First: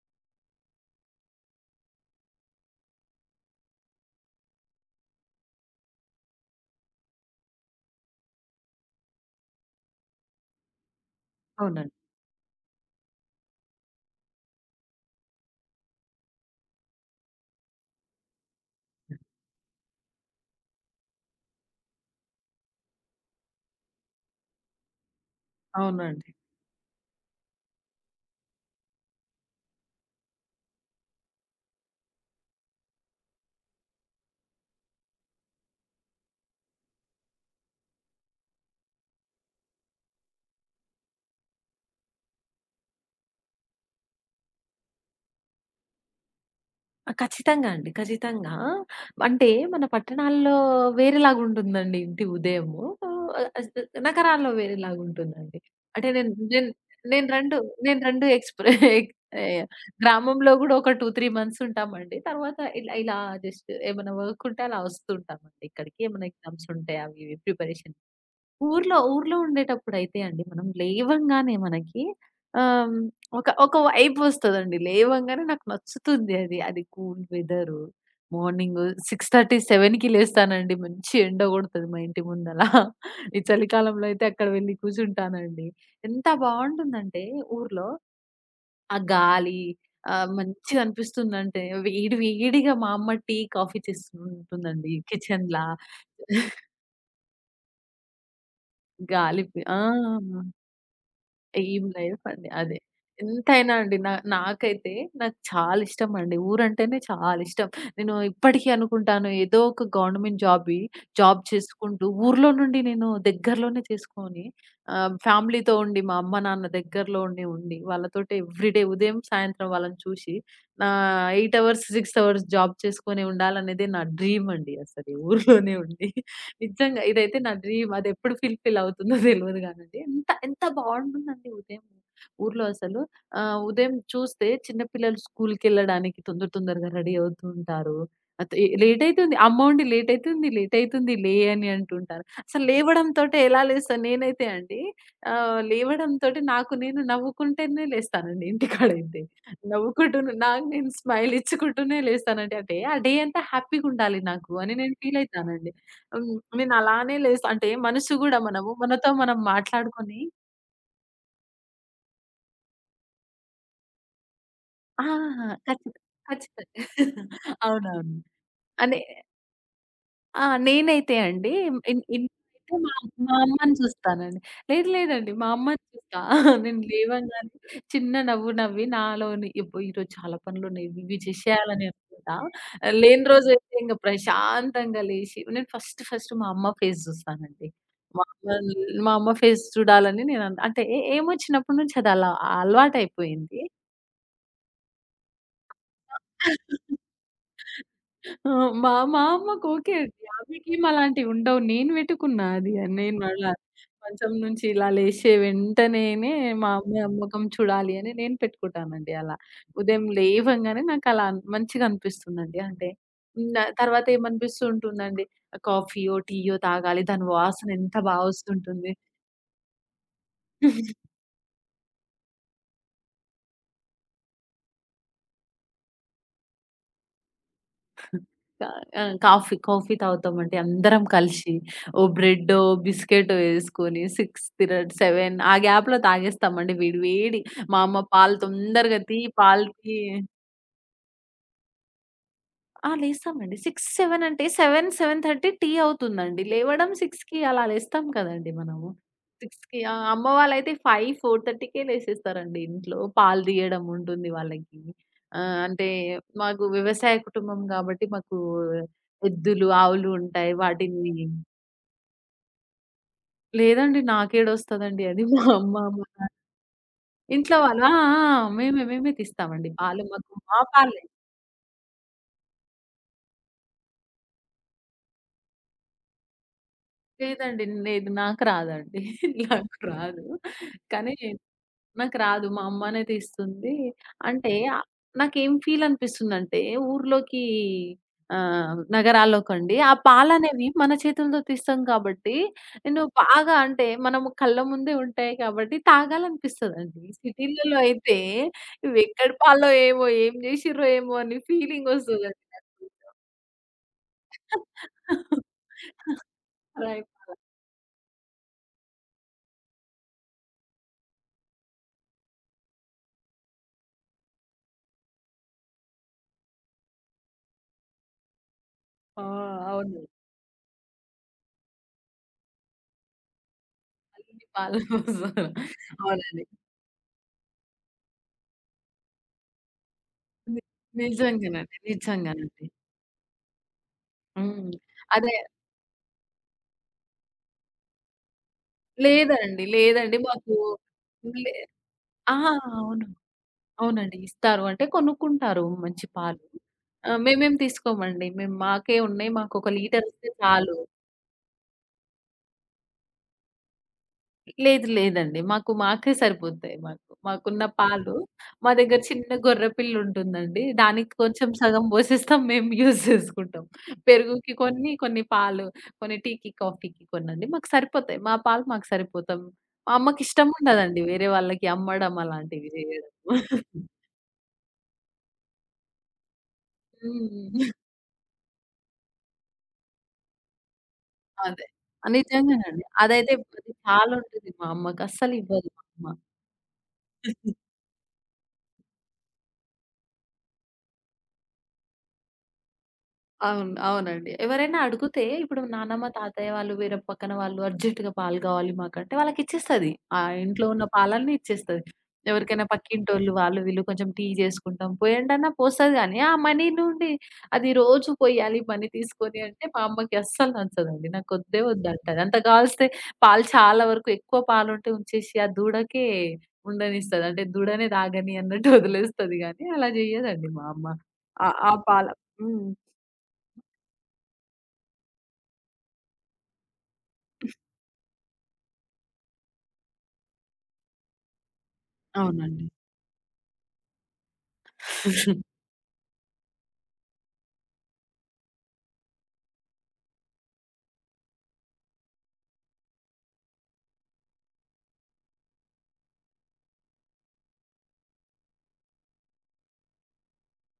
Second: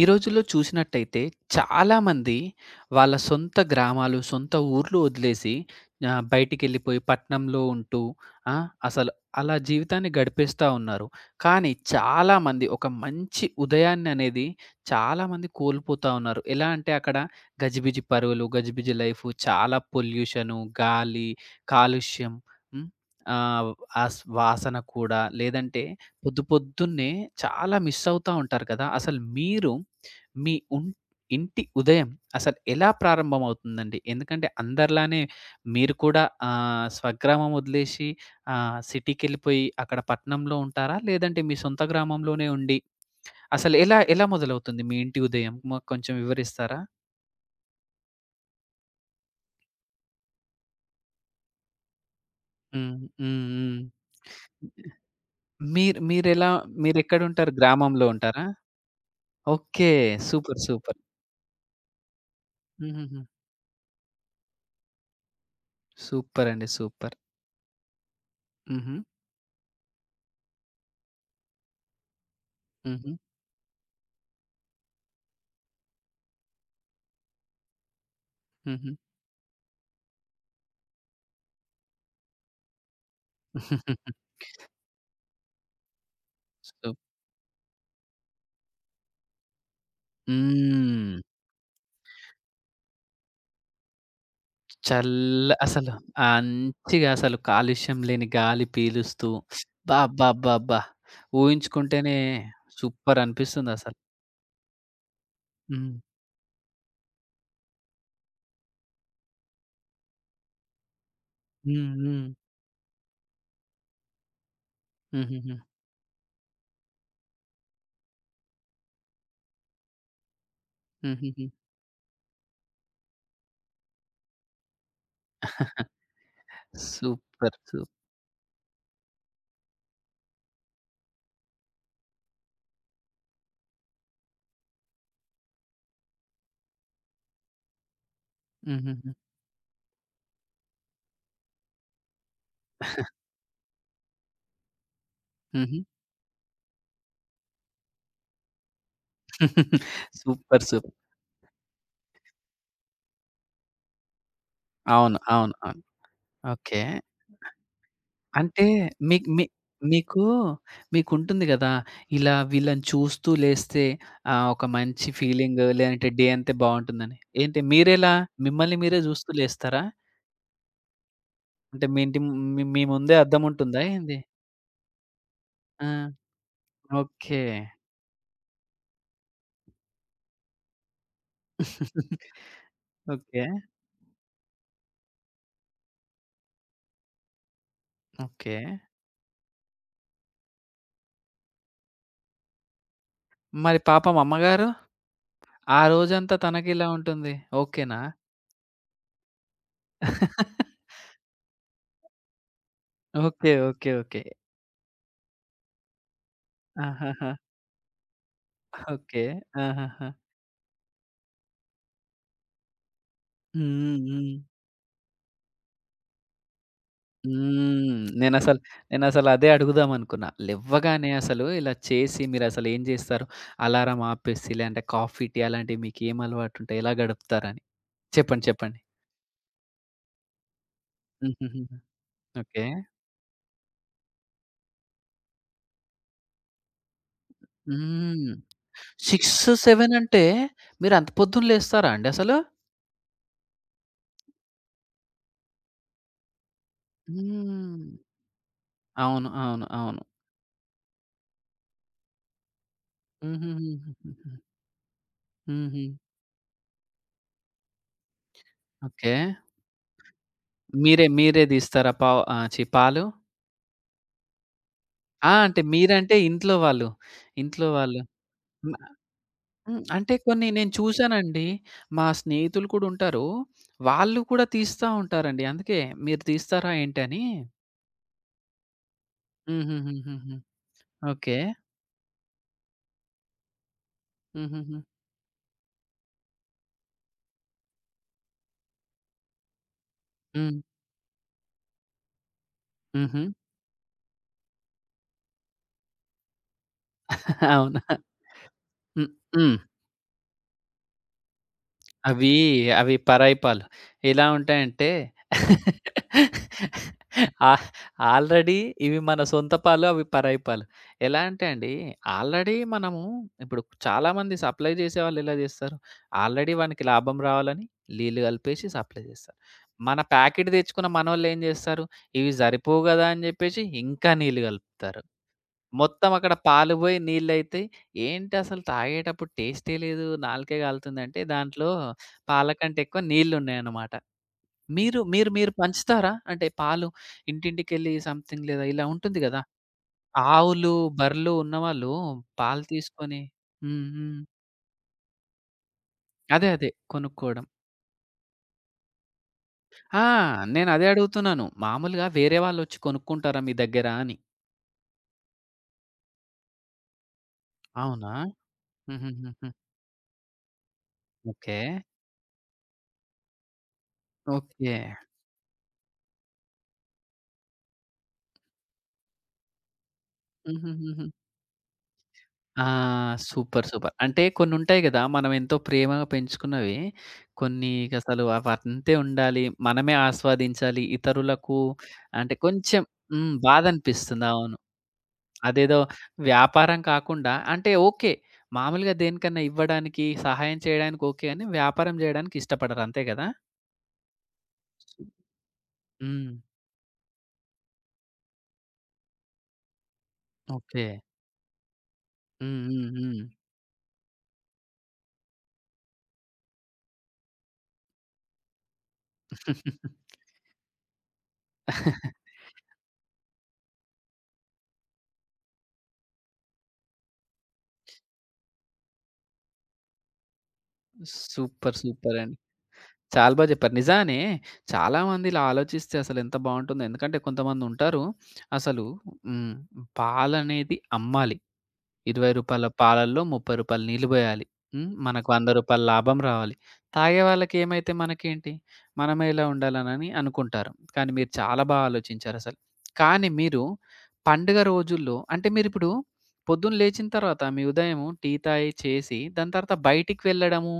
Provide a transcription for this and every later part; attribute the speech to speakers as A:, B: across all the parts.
A: ఈ రోజుల్లో చూసినట్టయితే చాలామంది వాళ్ళ సొంత గ్రామాలు, సొంత ఊర్లు వదిలేసి బయటికెళ్ళిపోయి పట్నంలో ఉంటూ ఆ! అసలు అలా జీవితాన్ని గడిపేస్తా ఉన్నారు. కానీ
B: అవునండి.
A: చాలామంది ఒక మంచి ఉదయాన్ననేది చాలామంది కోల్పోతా ఉన్నారు. ఎలా అంటే అక్కడ గజిబిజి పరుగులు, గజిబిజి లైఫు, చాలా పొల్యూషను, గాలి, కాలుష్యం. హ్మ్. ఆహ్, వాసన కూడా లేదంటే
B: అవునండి.
A: పొద్దు పొద్దున్నే చాలా మిస్ అవుతా ఉంటారు కదా! అసలు మీరు మీ ఉం ఇంటి ఉదయం అసలు ఎలా ప్రారంభమవుతుందండి? ఎందుకంటే అందరిలానే మీరు కూడా స్వగ్రామం వదిలేసి సిటీకెళ్ళిపోయి అక్కడ పట్నంలో ఉంటారా? లేదంటే మీ సొంత గ్రామంలోనే ఉండి అసలు ఎలా ఎలా మొదలవుతుంది మీ ఇంటి ఉదయం? మాకు కొంచెం వివరిస్తారా?
B: ఆ! ఖచ్చితంగా అండి. ఖచ్చితంగా. అంటే మన పట్టణాల్లో వేరేలాగుంటుందండి ఇంటి ఉదయము.
A: హ్మ్. హ్మ్.
B: ఆహ్, అస్
A: హ్మ్.
B: నగరాల్లో వేరేలాగుంటుందండి.
A: మీరు
B: అంటే నేను
A: మీరెలా
B: నేను నేను
A: మీరెక్కడుంటారు?
B: 2 నేను
A: గ్రామంలో
B: 2
A: ఉంటారా?
B: ఎక్స్‌ప్రె యాహ్!
A: ఓకే.
B: గ్రామంలో
A: సూపర్.
B: గూడా ఒక
A: సూపర్.
B: 2, 3 మంత్స్ ఉంటామండి. తర్వాత ఇలా ఇలా
A: హుహుహు.
B: జస్ట్ ఏమైనా వర్క్ ఉంటే అలా వస్తూ ఉంటామండి ఇక్కడికి. ఏమైనా
A: సూపర్ అండి.
B: ఎగ్జామ్స్ ఉంటాయి
A: సూపర్.
B: అవి ఇవి ప్రిపరేషన్.
A: హుహు.
B: ఊర్లో ఊర్లో ఉండేటప్పుడైతే అండి మనం లేవంగానే మనకి ఆహ్,
A: హుహు.
B: ఒక ఒక వైబ్ వస్తదండి. లేవంగానే నాకు నచ్చుతుంది అది. అది కూల్ వెదరు. మార్నింగు
A: హుహు.
B: 6:30, 7కి లేస్తానండి. మంచి ఎండ కొడతది మా ఇంటి ముందల. ఈ చలికాలంలో అయితే అక్కడ వెళ్లి కూర్చుంటానండి. ఎంత
A: సో
B: బావుంటుందంటే ఊర్లో ఆ గాలి
A: హ్మ్.
B: మంచిగనిపిస్తుందంటే వేడి వేడిగా మా అమ్మ టీ, కాఫీ చేస్తుంటుందండి
A: చల్ల
B: కిచెన్‌లా.
A: అసలు మంచిగా అసలు కాలుష్యం లేని గాలి పీలుస్తూ
B: గాలి పి ఆ!
A: అబ్బబ్బబ్బబ్బా!
B: ఏం
A: ఊహించుకుంటేనే
B: లైఫ్ అండి అదే.
A: సూపర్
B: ఎంతైనా అండి
A: అనిపిస్తుందసలు.
B: నాకైతే నాకు చాలా
A: హ్మ్.
B: ఇష్టమండి. ఊరంటేనే చాలా ఇష్టం. నేను ఇప్పటికీ అనుకుంటాను ఏదో ఒక గవర్నమెంట్ జాబ్
A: హ్మ్.
B: చేసుకుంటూ
A: హ్మ్.
B: ఊర్లో నుండి నేను దగ్గరలోనే చేసుకొని
A: హుహుహు.
B: ఫ్యామిలీతో ఉండి మా అమ్మ, నాన్న దగ్గరలో ఉండి వాళ్ళతోటి ఎవ్రీడే ఉదయం, సాయంత్రం వాళ్ళని చూసి నా
A: హుహుహు.
B: 8 అవర్స్, 6 అవర్స్ జాబ్ చేసుకొని ఉండాలనేదే నా డ్రీమ్ అండి అసలు. ఈ ఊర్లోనే ఉండి. నిజంగా. ఇదైతే నా
A: సూపర్.
B: డ్రీమ్. అదెప్పుడు ఫుల్‌ఫిల్ అవుతుందో తెలవదు గానండి. ఎంత ఎంత బావుంటుందండి ఉదయం ఊర్లో అసలు. ఉదయం చూస్తే చిన్న పిల్లలు స్కూల్‌కెళ్ళడానికి తొందర తొందరగా రెడీ అవుతూ ఉంటారు. అత్ ఎ లేట్
A: హుహుహు.
B: అయితుంది. అమ్మోండి లేట్ అయితుంది, లేట్ అయితుంది లే అని అంటుంటారు. అసలు లేవడంతోటే ఎలా లేస్తాను నేనైతే అండి,
A: హుహు.
B: లేవడంతోటి నాకు నేను నవ్వుకుంటేనే లేస్తానండి ఇంటికాడైతే. నవ్వుకుంటూను
A: సూపర్.
B: నాకు నేను
A: సూపర్.
B: స్మైల్ ఇచ్చుకుంటూనే లేస్తానండి. అంటే ఆ డే అంతా హ్యాపీ‌గుండాలి నాకు అని నేను
A: అవును.
B: ఫీల్
A: అవును.
B: అయితానండి.
A: అవును.
B: హ్మ్. నేను
A: ఓకే.
B: అలానే లేస్తా. అంటే మనిషి గూడా
A: అంటే
B: మనము. మనతో
A: మీక్
B: మనం
A: మీ
B: మాట్లాడుకొని
A: మీకు మీకుంటుంది గదా! ఇలా వీళ్ళని చూస్తూ లేస్తే ఒక
B: ఆ!
A: మంచి ఫీలింగ్
B: ఖచ్చితంగా.
A: లేదంటే డే అంతా
B: ఖచ్చితంగా.
A: బావుంటుందని. ఏంటి మీరెలా
B: అవునవును.
A: మిమ్మల్ని
B: అనే
A: మీరే చూస్తూ లేస్తారా?
B: ఆ! నేనైతే అండి
A: అంటే మీ ఇంటి మీ
B: ఇంట్లోనైతే
A: మీ
B: మా
A: ముందే
B: మా
A: అద్దం
B: అమ్మని
A: ఉంటుందా ఏంది?
B: చూస్తానండి. లేదు లేదండి. మా అమ్మని
A: ఆ!
B: చూస్తా. నేను
A: ఓకే.
B: లేవంగానే చిన్న నవ్వు నవ్వి నాలోని అబ్బో! ఈరోజు చాలా పనులున్నాయి. ఇవి ఇవి చేసేయాలని అనుకుంటా. లేని
A: ఓకే.
B: రోజైతే ఇంక ప్రశాంతంగా లేసి నేను ఫస్ట్ ఫస్ట్ మా అమ్మ ఫేస్ జూస్తానండి. మా
A: ఓకే.
B: అమ్మని మా అమ్మ ఫేస్ చూడాలని నేను అంటే ఏమో చిన్నప్పటి నుంచి అది అలా అలవాటయిపోయింది.
A: మరి పాపం అమ్మగారు? ఆ రోజంతా తనకిలా ఉంటుంది. ఓకేనా?
B: ఆ! మా మా అమ్మకు ఓకే అండి. ఆమెకేం అలాంటివి ఉండవు. నేను వెతుకున్నా అది. నేను
A: ఓకే.
B: మళ్ళా
A: ఓకే. ఓకే.
B: మంచం నుంచి ఇలా లేశే వెంటనేనే మా అమ్మ
A: ఆహాహా!
B: మొఖం చూడాలి అని నేను పెట్టుకుంటానండి
A: ఓకే.
B: అలా. ఉదయం
A: ఆహాహా!
B: లేవంగానే నాకలా మంచిగా అనిపిస్తుందండి. అంటే హ్మ్.
A: హ్మ్.
B: తర్వాత
A: హ్మ్.
B: ఏమనిపిస్తూ ఉంటుందండి, కాఫీయో, టీయో తాగాలి. దాని వాసన ఎంత
A: హ్మ్.
B: బా
A: నేనసలు
B: వస్తుంటుంది.
A: నేనసలు అదే అడుగుదాం అనుకున్నా. లెవ్వగానే అసలు ఇలా చేసి మీరసలేం జేస్తారు? అలారం ఆపేసి లేదంటే కాఫీ, టీ అలాంటివి మీకేం అలవాటుంటాయి? ఎలా గడుపుతారని? చెప్పండి.
B: కా
A: చెప్పండి.
B: ఆ! కాఫీ తాగుతామండి అందరం కలిసి.
A: హుహుహుహు.
B: ఓ బ్రెడ్డో,
A: ఓకే.
B: బిస్కెటో ఏసుకొని 6 తిర 7 ఆ గ్యాప్‌లో తాగేస్తామండి వేడి వేడి. మా అమ్మ
A: హ్మ్.
B: పాలు తొందరగా తీ
A: 6,
B: పాలు
A: 7
B: తీ
A: అంటే మీరంత పొద్దున లేస్తారా అండి అసలు?
B: ఆ! లేస్తామండి. 6, 7 అంటే 7, 7:30 టీ అవుతుందండి. లేవడం 6కి అలా
A: హ్మ్.
B: లేస్తాం కదండీ మనము.
A: అవును. అవును.
B: 6కి ఆ!
A: అవును.
B: అమ్మ వాళ్ళైతే 5, 4:30కే లేసేస్తారండి ఇంట్లో. పాలు తీయడం
A: హుహుహుహుహు.
B: ఉంటుంది వాళ్ళకి.
A: హుహు.
B: అంటే మాకు వ్యవసాయ కుటుంబం కాబట్టి మాకు
A: ఓకే.
B: ఎద్దులు, ఆవులు ఉంటాయి.
A: మీరే
B: వాటిని
A: మీరే దీస్తారా పావ్ ఆ! ఛీ! పాలు?
B: లేదండి నాకేడొస్తదండి అది.
A: ఆ!
B: మా
A: అంటే
B: అమ్మ, మా
A: మీరంటే
B: నాన్న
A: ఇంట్లో వాళ్ళు.
B: ఇంట్లో
A: ఇంట్లో
B: వాళ్ళు ఆ!
A: వాళ్ళు.
B: ఆ! మేమే తీస్తామండి
A: హ్మ్.
B: పాలు.
A: అంటే
B: మాకు
A: కొన్ని
B: మా
A: నేను
B: పాలే.
A: చూసానండి. మా స్నేహితులు కూడా ఉంటారు. వాళ్ళు కూడా తీస్తా ఉంటారండి. అందుకే మీరు తీస్తారా ఏంటి అని
B: లేదండి. లేదు. నాకు రాదండి. నాకు రాదు.
A: హుహుహుహుహు.
B: కానీ
A: ఓకే.
B: నాకు రాదు. మా అమ్మనే తీస్తుంది. అంటే
A: హుహుహు.
B: నాకేం ఫీల్ అనిపిస్తుందంటే ఊర్లోకి నగరాల్లోకండి ఆ
A: హ్మ్.
B: పాలనేవి మన చేతులతో తీస్తాం కాబట్టి, నేను
A: హుహు.
B: బాగా అంటే మనము కళ్ళ ముందే ఉంటాయి కాబట్టి తాగాలనిపిస్తదండి. సిటీలలో
A: అవునా?
B: అయితే ఇవి
A: హ్మ్.
B: ఎక్కడి
A: హ్మ్.
B: పాలో ఏమో, ఏం జేసిర్రో ఏమో అని ఫీలింగ్
A: అవి,
B: వస్తదండి నాకు.
A: అవి పరాయి పాలు. ఎలా ఉంటాయంటే
B: రాయి పాల.
A: ఆ ఆల్రెడీ ఇవి మన సొంత పాలు, అవి పరాయి పాలు. ఎలా అంటే అండి, ఆల్రెడీ మనము ఇప్పుడు చాలామంది సప్లై చేసేవాళ్ళు ఎలా చేస్తారు? ఆల్రెడీ వానికి లాభం రావాలని నీళ్ళు కలిపేసి సప్లై
B: ఆ!
A: చేస్తారు. మన
B: అవును.
A: ప్యాకెట్ తెచ్చుకున్న మనోళ్ళు ఏం చేస్తారు? ఇవి సరిపోవు కదా! అని చెప్పేసి ఇంకా నీళ్ళు
B: అన్ని పాలు
A: కలుపుతారు.
B: పోసారు.
A: మొత్తం అక్కడ
B: అవునండి.
A: పాలు పోయి నీళ్ళయితాయి. ఏంటసలు తాగేటప్పుడు టేస్టే లేదు. నాలుకే
B: ని
A: కాలుతుందంటే దాంట్లో
B: నిజంగానండి.
A: పాల
B: నిజంగానండి.
A: కంటే ఎక్కువ నీళ్ళున్నాయన్నమాట.
B: హ్మ్.
A: మీరు, మీరు,
B: అదే
A: మీరు పంచుతారా? అంటే పాలు ఇంటింటికెళ్ళి సంథింగ్ లేదా ఇలా ఉంటుంది గదా!
B: లేదండి. లేదండి. మాకు
A: ఆవులు, బర్రెలు
B: లే
A: ఉన్నవాళ్ళు
B: ఆహా!
A: పాలు
B: అవును.
A: తీసుకొని హ్మ్.
B: అవునండి.
A: హ్మ్.
B: ఇస్తారు. అంటే కొనుక్కుంటారు మంచి పాలు.
A: అదే. అదే. కొనుక్కోవడం.
B: మేమేం తీసుకోమండి. మేము మాకే ఉన్నాయి. మాకొక
A: ఆ!
B: లీటరిస్తే చాలు.
A: నేనదే అడుగుతున్నాను. మామూలుగా వేరే వాళ్ళొచ్చి కొనుక్కుంటారా మీ దగ్గర అని?
B: లేదు లేదండి. మాకు మాకే సరిపోతాయి మాకు. మాకున్న
A: అవునా?
B: పాలు మా దగ్గర చిన్న
A: హుహుహుహు.
B: గొర్రె పిల్లుంటుందండి. దానికి కొంచెం
A: ఓకే.
B: సగం పోసేస్తాం మేము యూజ్ చేసుకుంటాం. పెరుగుకి
A: ఓకే.
B: కొన్ని, కొన్ని పాలు, కొన్ని టీకి, కాఫీకి కొన్నండి. మాకు సరిపోతాయి. మా పాలు మాకు సరిపోతాం. మా అమ్మకిష్టం ఉండదండి
A: హుహుహుహు.
B: వేరే వాళ్ళకి అమ్మడం
A: ఆ!
B: అలాంటివి జేయడం.
A: సూపర్. సూపర్. అంటే కొన్నుంటాయి గదా! మనం ఎంతో ప్రేమగా పెంచుకున్నవి.
B: హ్మ్.
A: కొన్ని అసలు అవంతే ఉండాలి. మనమే ఆస్వాదించాలి. ఇతరులకు
B: అదే.
A: అంటే కొంచెం
B: నిజంగానండి.
A: హ్మ్.
B: అదైతే అది చాలా
A: బాధనిపిస్తుంది.
B: ఉంటది
A: అవును.
B: మా అమ్మకి. అస్సలివ్వదు
A: అదేదో
B: మా అమ్మ.
A: వ్యాపారం కాకుండా అంటే ఓకే. మామూలుగా దేనికన్నా ఇవ్వడానికి, సహాయం చేయడానికి ఓకే గాని, వ్యాపారం జేయడానికి ఇష్టపడరు. అంతే గదా!
B: అవును. అవునండి. ఎవరైనా అడిగితే ఇప్పుడు నానమ్మ,
A: హ్మ్.
B: తాతయ్య వాళ్ళు వేరే పక్కన వాళ్ళు అర్జెంట్‌గా పాలు కావాలి మాకంటే వాళ్ళకిచ్చేస్తది. ఆ ఇంట్లో
A: ఓకే.
B: ఉన్న పాలన్నీ ఇచ్చేస్తది.
A: హ్మ్.
B: ఎవరికైనా
A: హ్మ్. హ్మ్.
B: పక్కింటోళ్ళు వాళ్ళు వీళ్ళు కొంచెం టీ చేసుకుంటాం, పోయండన్నా పోస్తది గానీ, ఆ మనీ నుండి అది రోజు పొయ్యాలి మనీ తీసుకొని అంటే మా అమ్మకి అస్సలు నచ్చదండి. నాకొద్దే వద్దంటది. అంత కావలిస్తే పాలు చాలా వరకు ఎక్కువ పాలుంటే ఉంచేసి ఆ దూడకే ఉండనిస్తది. అంటే దూడనే తాగని అన్నట్టు వదిలేస్తది గానీ, అలా జేయదండి మా అమ్మ. ఆ ఆ
A: సూపర్.
B: పాల
A: సూపర్ అండి.
B: హ్మ్.
A: చాలా బా జెప్పారు. నిజానే చాలామంది ఇలా ఆలోచిస్తే అసలెంత బావుంటుందో. ఎందుకంటే కొంతమందుంటారు అసలు హ్మ్. పాలనేది అమ్మాలి. రూ. 20
B: అవునండి.
A: పాలల్లో రూ. 30 నీళ్ళు బోయాలి. హ్మ్. మనకు రూ. 100 లాభం రావాలి. తాగే వాళ్ళకేమైతే మనకేంటి? మనమే ఇలా ఉండాలనని అనుకుంటారు. కానీ మీరు చాలా బా ఆలోచించారసలు. కానీ మీరు పండుగ రోజుల్లో అంటే మీరిప్పుడు పొద్దున్న లేచిన తర్వాత మీ ఉదయం టీ తాగి చేసి దాని తర్వాత బయటికి వెళ్ళడము,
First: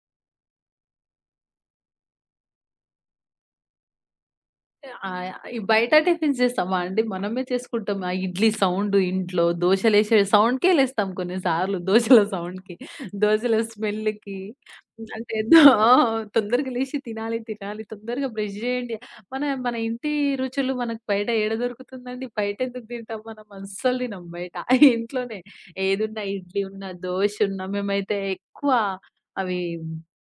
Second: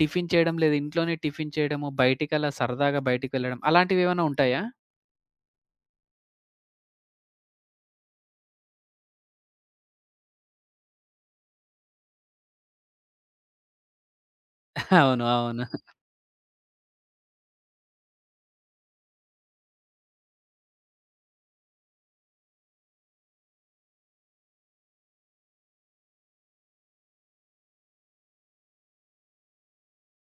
A: టిఫిన్ చేయడం లేదా ఇంట్లోనే టిఫిన్ చేయడము, బయటికలా సరదాగా బయటికి వెళ్ళడం అలాంటివేవన్నా ఉంటాయా?
B: ఆహ్, ఈ బయట టిఫిన్స్ చేస్తామా అండి? మనమే చేసుకుంటాం. ఆ ఇడ్లీ సౌండు ఇంట్లో, దోసలేసే సౌండ్‌కే లేస్తాం కొన్నిసార్లు. దోసల సౌండ్‌కి, దోసల స్మెల్‌కి
A: అవును.
B: అంటే దో
A: అవును.
B: ఆ! తొందరగా లేసి తినాలి, తినాలి. తొందరగా బ్రష్ చేయండి. మన మన ఇంటి రుచులు మనకు బయట ఏడ దొరుకుతుందండి? బయట ఎందుకు తింటాం మనం? అస్సలు తినం బయట. ఇంట్లోనే ఏదున్నా ఇడ్లీ ఉన్నా, దోశ ఉన్నా మేమైతే ఎక్కువ అవి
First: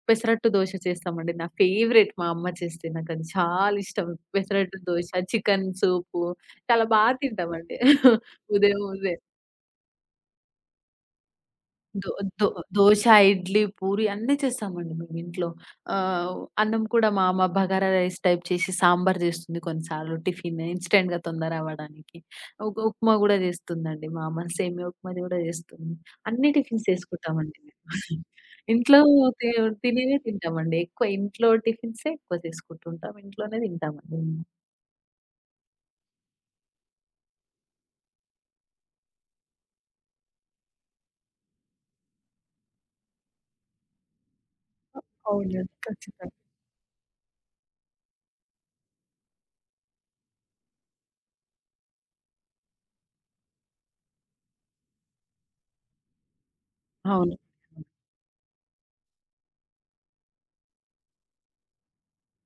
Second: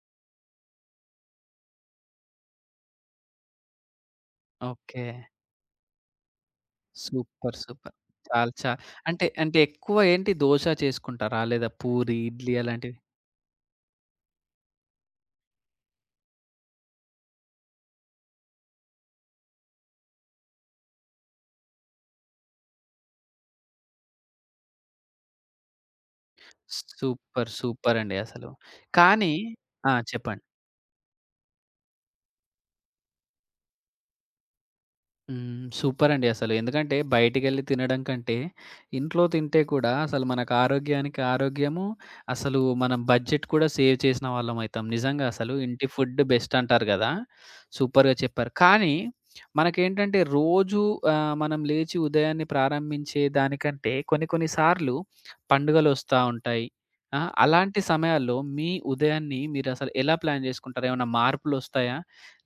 B: పెసరట్టు దోస చేస్తామండి. నా ఫేవరెట్ మా అమ్మ చేస్తే. నాకది చాలా ఇష్టం. పెసరట్టు
A: ఓకే.
B: దోస, చికెన్ సూపు చాలా బా
A: సూపర్.
B: తింటామండి.
A: సూపర్. చాలా చా
B: ఉదయం ఉదయం
A: అంటే, అంటే ఎక్కువ ఏంటి దోస చేసుకుంటారా? లేదా
B: దో
A: పూరి,
B: దో
A: ఇడ్లీ అలాంటివి?
B: దోస, ఇడ్లీ, పూరి అన్నీ చేస్తామండి మేము ఇంట్లో. అన్నం కూడా మా అమ్మ బగారా రైస్ టైప్ చేసి సాంబార్ చేస్తుంది కొన్నిసార్లు టిఫిన్ ఇన్‌స్టెంట్‌గా తొందర అవ్వడానికి. ఉప్మా గూడా చేస్తుందండి మా అమ్మ. సేమియా ఉప్మాది గూడా చేస్తుంది. అన్ని టిఫిన్స్
A: సూపర్.
B: చేసుకుంటామండి మేము.
A: సూపర్ అండి అసలు.
B: ఇంట్లో
A: కానీ
B: తి
A: ఆ!
B: తినేవే
A: చెప్పండి.
B: తింటామండి. ఎక్కువ ఇంట్లో టిఫిన్సే ఎక్కువ చేసుకుంటుంటాం. ఇంట్లోనే తింటామండి మేము.
A: హ్మ్. సూపరండి అసలు. ఎందుకంటే బయటికెళ్ళి తినడం కంటే, ఇంట్లో తింటే కూడా అసలు మనకు ఆరోగ్యానికి ఆరోగ్యము, అసలు మనం బడ్జెట్ కూడా సేవ్ చేసిన వాళ్ళమయితాం. నిజంగా అసలు
B: అవునండి.
A: ఇంటి ఫుడ్
B: ఖచ్చితంగా.
A: బెస్ట్ అంటారు గదా! సూపర్‌గా చెప్పారు. కానీ మనకేంటంటే రోజు మనం లేచి ఉదయాన్నే ప్రారంభించే దానికంటే కొన్ని కొన్ని సార్లు పండుగలొస్తా ఉంటాయి. ఆ!
B: అవును.
A: అలాంటి సమయాల్లో మీ ఉదయాన్ని మీరసలు ఎలా ప్లాన్ జేసుకుంటారు? ఏమన్నా మార్పులొస్తాయా?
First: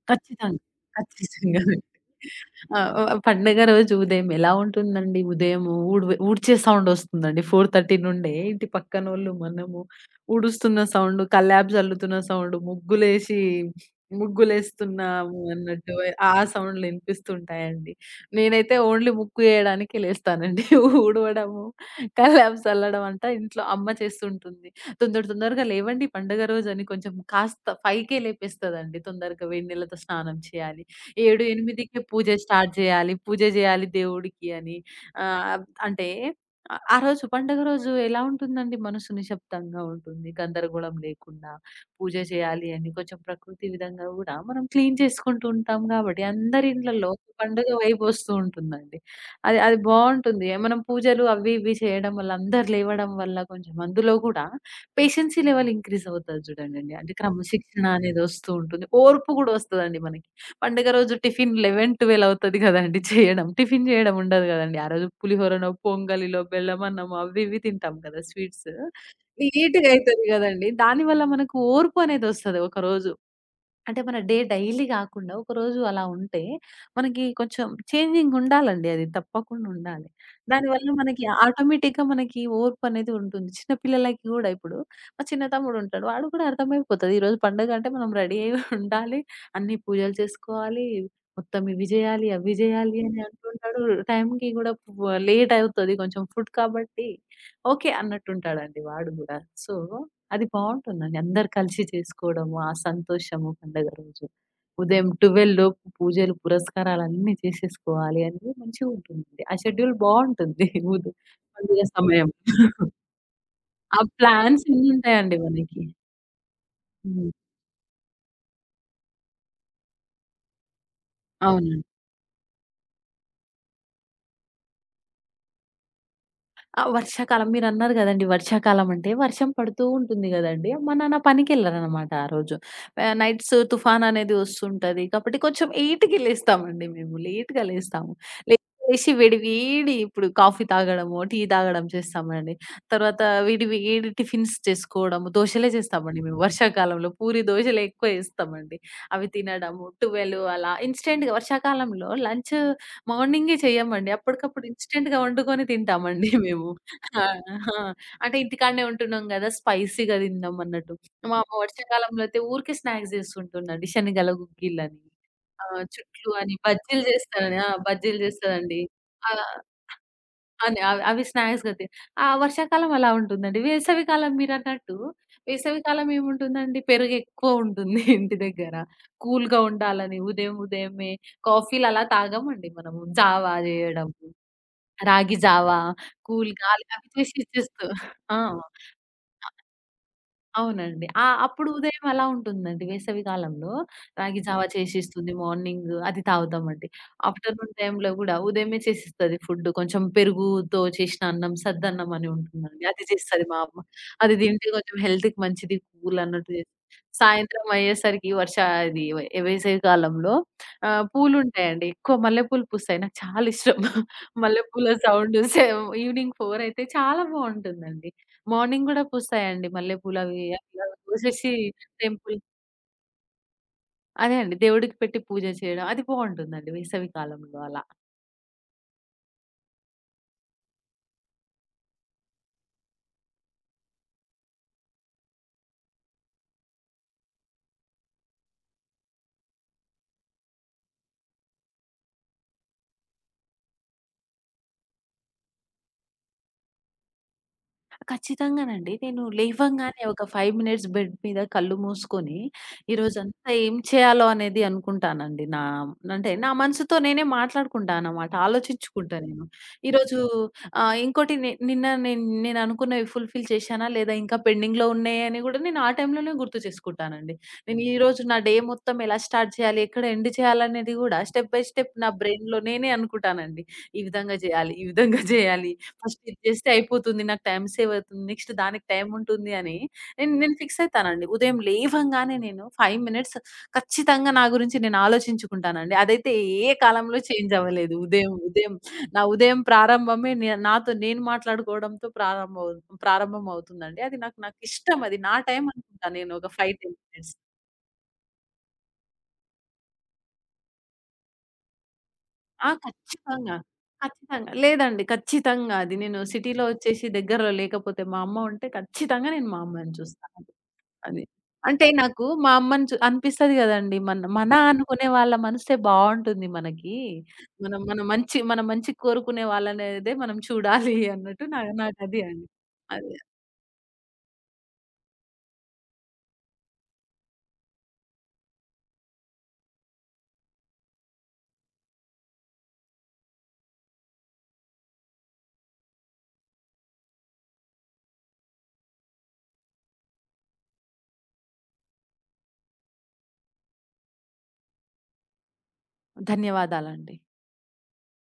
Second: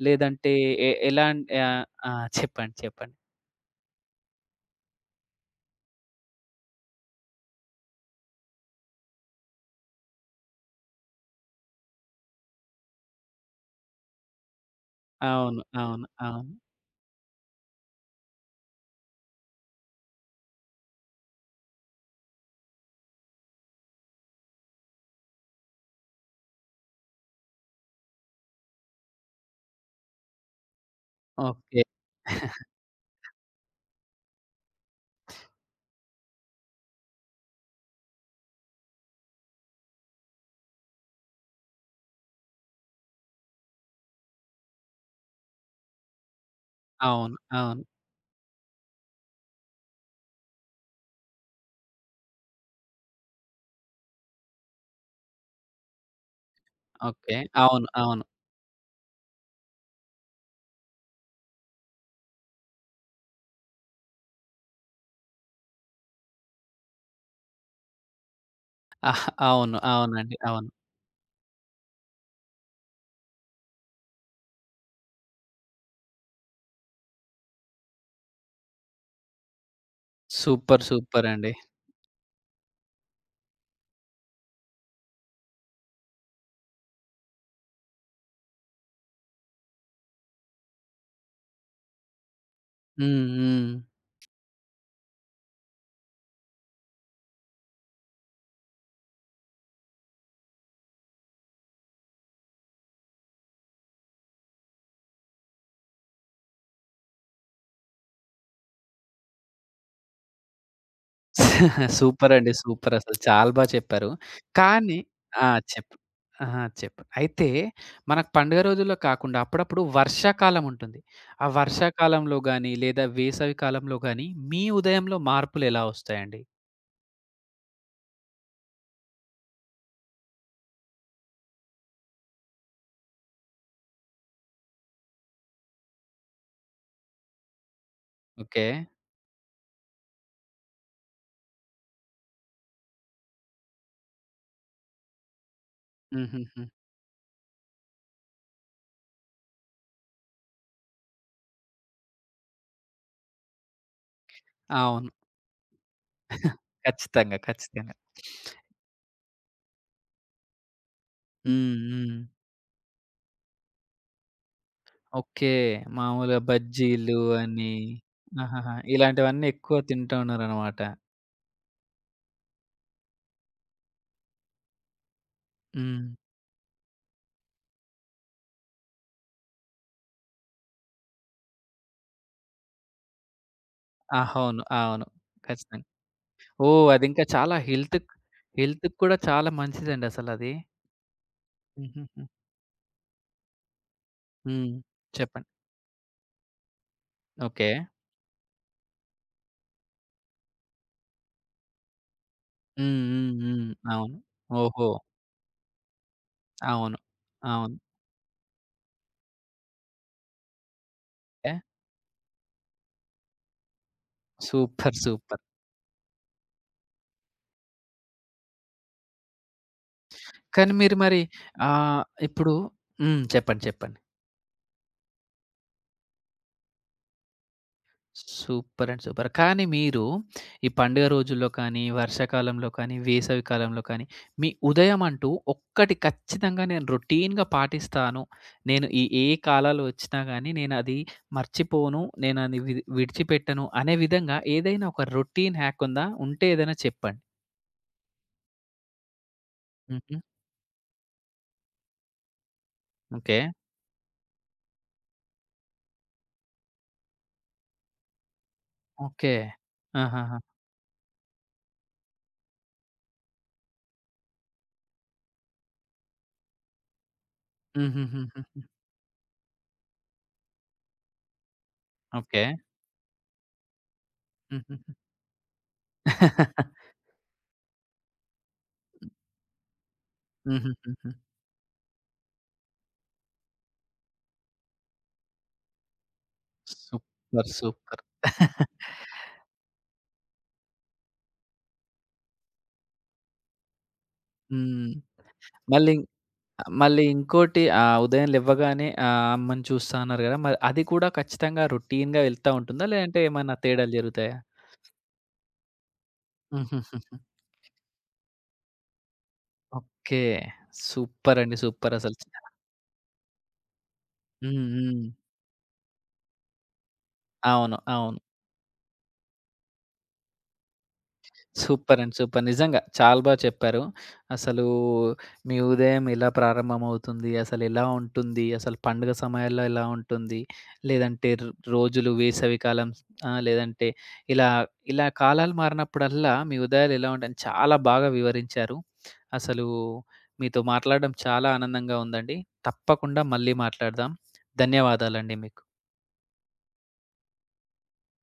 A: లేదంటే
B: ఖచ్చితంగా.
A: ఎ ఎలాన్
B: ఖచ్చితంగా. అండి.
A: ఆహ్, ఆ! ఆ, చెప్పండి.
B: ఆ!
A: చెప్పండి.
B: పండగ రోజు ఉదయం ఎలా ఉంటుందండి? ఉదయము ఊడ్చే సౌండ్ వస్తుందండి. 4:30 నుండే ఇంటి పక్కనోళ్ళు, మనము ఊడుస్తున్న సౌండ్, కల్లాప్స్ జల్లుతున్న సౌండ్, ముగ్గులేస్తున్నాము
A: అవును.
B: అన్నట్టు
A: అవును.
B: ఆ
A: అవును.
B: సౌండ్‌లు ఇనిపిస్తుంటాయండి. నేనైతే ఓన్లీ ముగ్గు ఏయడానికే లేస్తానండి. ఊడవడము, కల్లాప్స్ చల్లడం అంతా ఇంట్లో అమ్మ చేస్తుంటుంది. తొందర తొందరగా లేవండి పండుగ రోజని కొంచెం కాస్త 5కే లేపేస్తదండి. తొందరగా వేడి నీళ్ళతో స్నానం చేయాలి. 7,
A: ఓకే.
B: 8కే పూజ స్టార్ట్ చేయాలి. పూజ చేయాలి దేవుడికి అని. ఆహ్, అంటే ఆ రోజు పండుగ రోజు ఎలా ఉంటుందండి మనసు నిశ్శబ్దంగా ఉంటుంది. గందరగోళం లేకుండా పూజ చేయాలి అని కొంచెం ప్రకృతి విధంగా కూడా మనం క్లీన్ చేసుకుంటూ ఉంటాం కాబట్టి అందరి ఇండ్లలో
A: అవును.
B: పండుగ
A: అవును.
B: వైబ్ వస్తూ ఉంటుందండి. అది అది బావుంటుంది. మనం పూజలు అవి ఇవి చేయడం వల్ల అందరు లేవడం వల్ల కొంచెం అందులో కూడా పేషెన్సీ లెవెల్ ఇంక్రీజ్ అవుతది చూడండండి. అంటే
A: ఓకే.
B: క్రమశిక్షణ
A: అవును. అవును.
B: అనేదొస్తూ ఉంటుంది. ఓర్పు గూడా వస్తదండి మనకి. పండుగ రోజు టిఫిన్ 11, 12 అవుతది కదండీ చేయడం. టిఫిన్ చేయడం ఉండదు కదండీ. ఆ రోజు పులిహోరనో, పొంగలిలో, బెల్లమన్నమో అవి ఇవి తింటాం కదా స్వీట్స్.
A: అహ్! అవును.
B: నీట్‌గా అయితది
A: అవునండి.
B: కదండీ.
A: అవును.
B: దానివల్ల మనకు ఓర్పు అనేదొస్తది ఒకరోజు. అంటే మన డే డైలీ గాకుండా ఒకరోజు అలా ఉంటే, మనకి కొంచెం చేంజింగ్ ఉండాలండి అది తప్పకుండా ఉండాలి.
A: సూపర్.
B: దానివల్ల మనకి
A: సూపర్ అండి.
B: ఆటోమేటిక్‌గా మనకి ఓర్పనేది ఉంటుంది. చిన్న పిల్లలకి గూడా ఇప్పుడు మా చిన్న తమ్ముడు ఉంటాడు. వాడు కూడా అర్థమైపోతది. ఈరోజు పండుగ అంటే మనం రెడీ అయ్యి ఉండాలి. అన్ని పూజలు చేసుకోవాలి. మొత్తం ఇవి జేయాలి, అవి జేయాలి అని
A: హ్మ్. హ్మ్.
B: అంటుంటాడు. టైంకి గూడా లేట్ అవుతది కొంచెం ఫుడ్ కాబట్టి ఓకే. అన్నట్టుంటాడండి వాడు గూడా. సో అది బావుంటుందండి. అందరు కలిసి చేసుకోవడము, ఆ సంతోషము పండగ రోజు. ఉదయం 12 లోపు పూజలు, పురస్కారాలన్నీ చేసేసుకోవాలి అనేది మంచిగుంటుందండి. ఆ షెడ్యూల్ బావుంటుంది. ఉద్ పండుగ సమయం.
A: సూపర్ అండి. సూపర్ అసలు చాలా బా
B: ఆ
A: చెప్పారు.
B: ప్లాన్స్
A: కానీ
B: ఎన్నుంటాయండి
A: ఆ!
B: మనకి.
A: చెప్పు. అహా! చెప్పు.
B: హ్మ్.
A: అయితే మనకు పండుగ రోజుల్లో కాకుండా అప్పుడప్పుడు వర్షాకాలం ఉంటుంది. ఆ
B: అవునండి.
A: వర్షాకాలంలో గాని, లేదా వేసవి కాలంలో గాని, మీ ఉదయంలో మార్పులెలా వస్తాయండి?
B: ఆ! వర్షాకాలం మీరన్నారు గదండీ! వర్షాకాలం అంటే వర్షం పడుతూ ఉంటుంది గదండీ! మా నాన్న పనికెళ్లరనమాట ఆ రోజు. నైట్స్ తుఫాన్ అనేది వస్తుంటది. కాబట్టి కొంచెం 8కి లేస్తామండి మేము. లేట్‌గా లేస్తాము. లే
A: ఓకే.
B: లేసి వేడి వేడి ఇప్పుడు కాఫీ తాగడమో, టీ తాగడం చేస్తామండి. తర్వాత వేడి వేడి టిఫిన్స్ చేసుకోవడము. దోసలే చేస్తామండి మేము
A: హుహుహు.
B: వర్షాకాలంలో. పూరి, దోసలే ఎక్కువ ఏస్తామండి. అవి తినడము. 12 అలా ఇన్‌స్టంట్‌గా వర్షాకాలంలో లంచ్ మార్నింగే చెయ్యమండి. అప్పటికప్పుడు
A: అవును.
B: ఇన్‌స్టంట్‌గా వండుకొని తింటామండి మేము. ఆ!
A: ఖచ్చితంగా.
B: ఆ!
A: ఖచ్చితంగా.
B: అంటే ఇంటికాడనే ఉంటున్నాం గదా! స్పైసీగా తిందాం అన్నట్టు. మా అమ్మ
A: హ్మ్. హ్మ్.
B: వర్షాకాలంలో అయితే ఊరికే స్నాక్స్ చేస్తుంటుందండి. శనగల గుగ్గిళ్ళని,
A: ఓకే.
B: చుట్లు
A: మామూలుగా
B: అని, బజ్జీలు
A: బజ్జీలు
B: చేస్తారని ఆ!
A: అని
B: బజ్జీలు
A: ఆహాహా!
B: చేస్తదండి. అలా
A: ఇలాంటివన్నీ ఎక్కువ తింటూ ఉన్నారనమాట.
B: అని అవి అవి స్నాక్స్‌గా తి ఆ వర్షాకాలం అలా ఉంటుందండి. వేసవికాలం మీరన్నట్టు
A: హ్మ్.
B: వేసవికాలం ఏముంటుందండి పెరుగెక్కువ ఉంటుంది ఇంటి దగ్గర. కూల్‌గా ఉండాలని ఉదయమే కాఫీలు అలా తాగమండి మనము. జావా జేయడము,
A: అవును. అవును.
B: రాగి జావా,
A: ఖచ్చితంగా.
B: కూల్ గాలి
A: ఓహ్!
B: అవి
A: అదింకా
B: చేసి
A: చాలా
B: ఇచ్చేస్తూ
A: హెల్త్‌కి
B: ఆ!
A: హెల్త్‌కి కూడా చాలా మంచిదండి అసలది.
B: అవునండి. ఆ! అప్పుడు ఉదయం
A: హుహుహు.
B: అలా ఉంటుందండి. వేసవికాలంలో రాగి జావా
A: హ్మ్.
B: చేసిస్తుంది
A: చెప్పండి.
B: మార్నింగ్ అది తాగుతామండి.
A: ఓకే.
B: ఆఫ్టర్‌నూన్ టైమ్‌లో గూడా ఉదయమే చేసిస్తది ఫుడ్. కొంచెం పెరుగుతో చేసిన అన్నం సద్దన్నం అని ఉంటుందండి.
A: హ్మ్.
B: అది
A: హ్మ్.
B: చేస్తది మా
A: హ్మ్.
B: అమ్మ.
A: అవును.
B: అది తింటే
A: ఓహో!
B: కొంచెం హెల్త్‌కి మంచిది కూల్ అన్నట్టు చేస్తది.
A: అవును.
B: సాయంత్రం
A: అవును.
B: అయ్యేసరికి వర్ష ఇది వె వేసవికాలంలో
A: ఏ
B: పూలుంటాయండి. ఎక్కువ మల్లెపూలు పూస్తాయి. నాకు చాలా ఇష్టం. మల్లెపూల
A: సూపర్.
B: Sound
A: super.
B: సే ఈవినింగ్ 4 అయితే చాలా బావుంటుందండి. మార్నింగ్ గూడా పూస్తాయండి. మల్లెపూలవి
A: కానీ
B: అట్లా
A: మీరు మరి
B: కోసేసి
A: ఆహ్,
B: టెంపుల్
A: ఇప్పుడు హ్మ్. చెప్పండి. చెప్పండి.
B: అదే అండి. దేవుడికి పెట్టి పూజ చేయడం అది బావుంటుందండి వేసవి కాలంలో అలా.
A: Super and super. కానీ మీరు ఈ పండుగ రోజుల్లో కానీ, వర్షాకాలంలో కానీ, వేసవి కాలంలో కానీ, మీ ఉదయం అంటూ ఒక్కటి ఖచ్చితంగా నేను రొటీన్‌గా పాటిస్తాను. నేను ఈ ఏ కాలాలు వచ్చినా గానీ నేనది మర్చిపోను. నేనది విడిచిపెట్టను అనే విధంగా ఏదైనా ఒక రొటీన్ హ్యాక్ ఉందా? ఉంటే ఏదైనా చెప్పండి.
B: ఖచ్చితంగానండి. నేను లేవంగానే
A: హుహు.
B: ఒక 5 మినిట్స్ బెడ్ మీద కళ్ళు మూసుకొని,
A: ఓకే.
B: ఈరోజంతా ఏం చేయాలో అనేది అనుకుంటానండి. అంటే నా మనసుతో నేనే మాట్లాడుకుంటానమాట. ఆలోచించుకుంటా
A: ఓకే.
B: నేను. ఈరోజు
A: ఆహాహా!
B: ఇంకోటి నిన్న నేననుకున్నవి ఫుల్‌ఫిల్ చేశానా? లేదా ఇంకా పెండింగ్‌లో ఉన్నాయని గూడా నేను ఆ టైంలోనే గుర్తు చేసుకుంటానండి. నేను ఈరోజు నా డే
A: హుహుహుహుహు.
B: మొత్తం ఎలా స్టార్ట్ చేయాలి? ఎక్కడ ఎండ్ చేయాలనేది గూడా స్టెప్ బై స్టెప్ నా
A: ఓకే.
B: బ్రెయిన్‌లో నేనే అనుకుంటానండి. ఈ విధంగా జేయాలి, ఈ
A: హుహుహు.
B: విధంగా జేయాలి. ఫస్ట్ ఇది చేస్తే అయిపోతుంది. నాకు టైమ్ సేవ్ అవుతుంది. నెక్స్ట్ దానికి టైమ్ ఉంటుంది అని నేను నేను ఫిక్స్
A: హుహుహుహు.
B: అయితానండి. ఉదయం లేవంగానే నేను 5 మినిట్స్ ఖచ్చితంగా నా గురించి నేను ఆలోచించుకుంటానండి. అదైతే ఏ కాలంలో
A: సూపర్.
B: చేంజ్ అవ్వలేదు.
A: సూపర్.
B: ఉదయం ఉదయం నా ఉదయం ప్రారంభమే నాతో నేను మాట్లాడుకోవడంతో ప్రారంభం అవుతుందండి. అది నాకు
A: హ్మ్.
B: నాకిష్టం అది. నా టైమ్
A: మళ్ళీ
B: అనుకుంటా నేను ఒక 5, 10
A: మళ్ళీ
B: మినిట్స్.
A: ఇంకోటి ఉదయం లెవ్వగానే అమ్మని చూస్తా అన్నారు గదా! మరి అది కూడా ఖచ్చితంగా రొటీన్‌గా వెళ్తా
B: ఆ!
A: ఉంటుందా? లేదంటే ఏమన్నా
B: ఖచ్చితంగా.
A: తేడాలు జరుగుతాయా?
B: ఖచ్చితంగా. లేదండి. ఖచ్చితంగా అది. నేను సిటీలో వచ్చేసి
A: హుహుహుహు.
B: దగ్గరలో లేకపోతే మా అమ్మ ఉంటే ఖచ్చితంగా నేను మా అమ్మని
A: ఓకే.
B: చూస్తాను. అది.
A: సూపర్ అండి.
B: అంటే
A: సూపర్ అసలు.
B: నాకు మా అమ్మని అనిపిస్తది గదండీ! మన మన
A: హ్మ్. హ్మ్.
B: అనుకునే వాళ్ళ మనసే బావుంటుంది మనకి.
A: అవును.
B: మనం మన
A: అవును.
B: మంచి మన మంచి కోరుకునే వాళ్ళనేదే మనం చూడాలి అన్నట్టు
A: సూపర్ అండి.
B: నాకది
A: సూపర్.
B: అండి.
A: నిజంగా
B: అదే.
A: చాలా బా చెప్పారు. అసలు మీ ఉదయం ఎలా ప్రారంభమవుతుంది? అసలెలా ఉంటుంది? అసలు పండుగ సమయాల్లో ఎలా ఉంటుంది? లేదంటే రోజులు వేసవికాలం లేదంటే ఇలా ఇలా కాలాలు మారినప్పుడల్లా మీ ఉదయాలు ఎలా ఉంటాయని చాలా బాగా వివరించారు. అసలు మీతో మాట్లాడడం చాలా ఆనందంగా ఉందండి. తప్పకుండా మళ్ళీ మాట్లాడదాం. ధన్యవాదాలండి మీకు.
B: ధన్యవాదాలండి.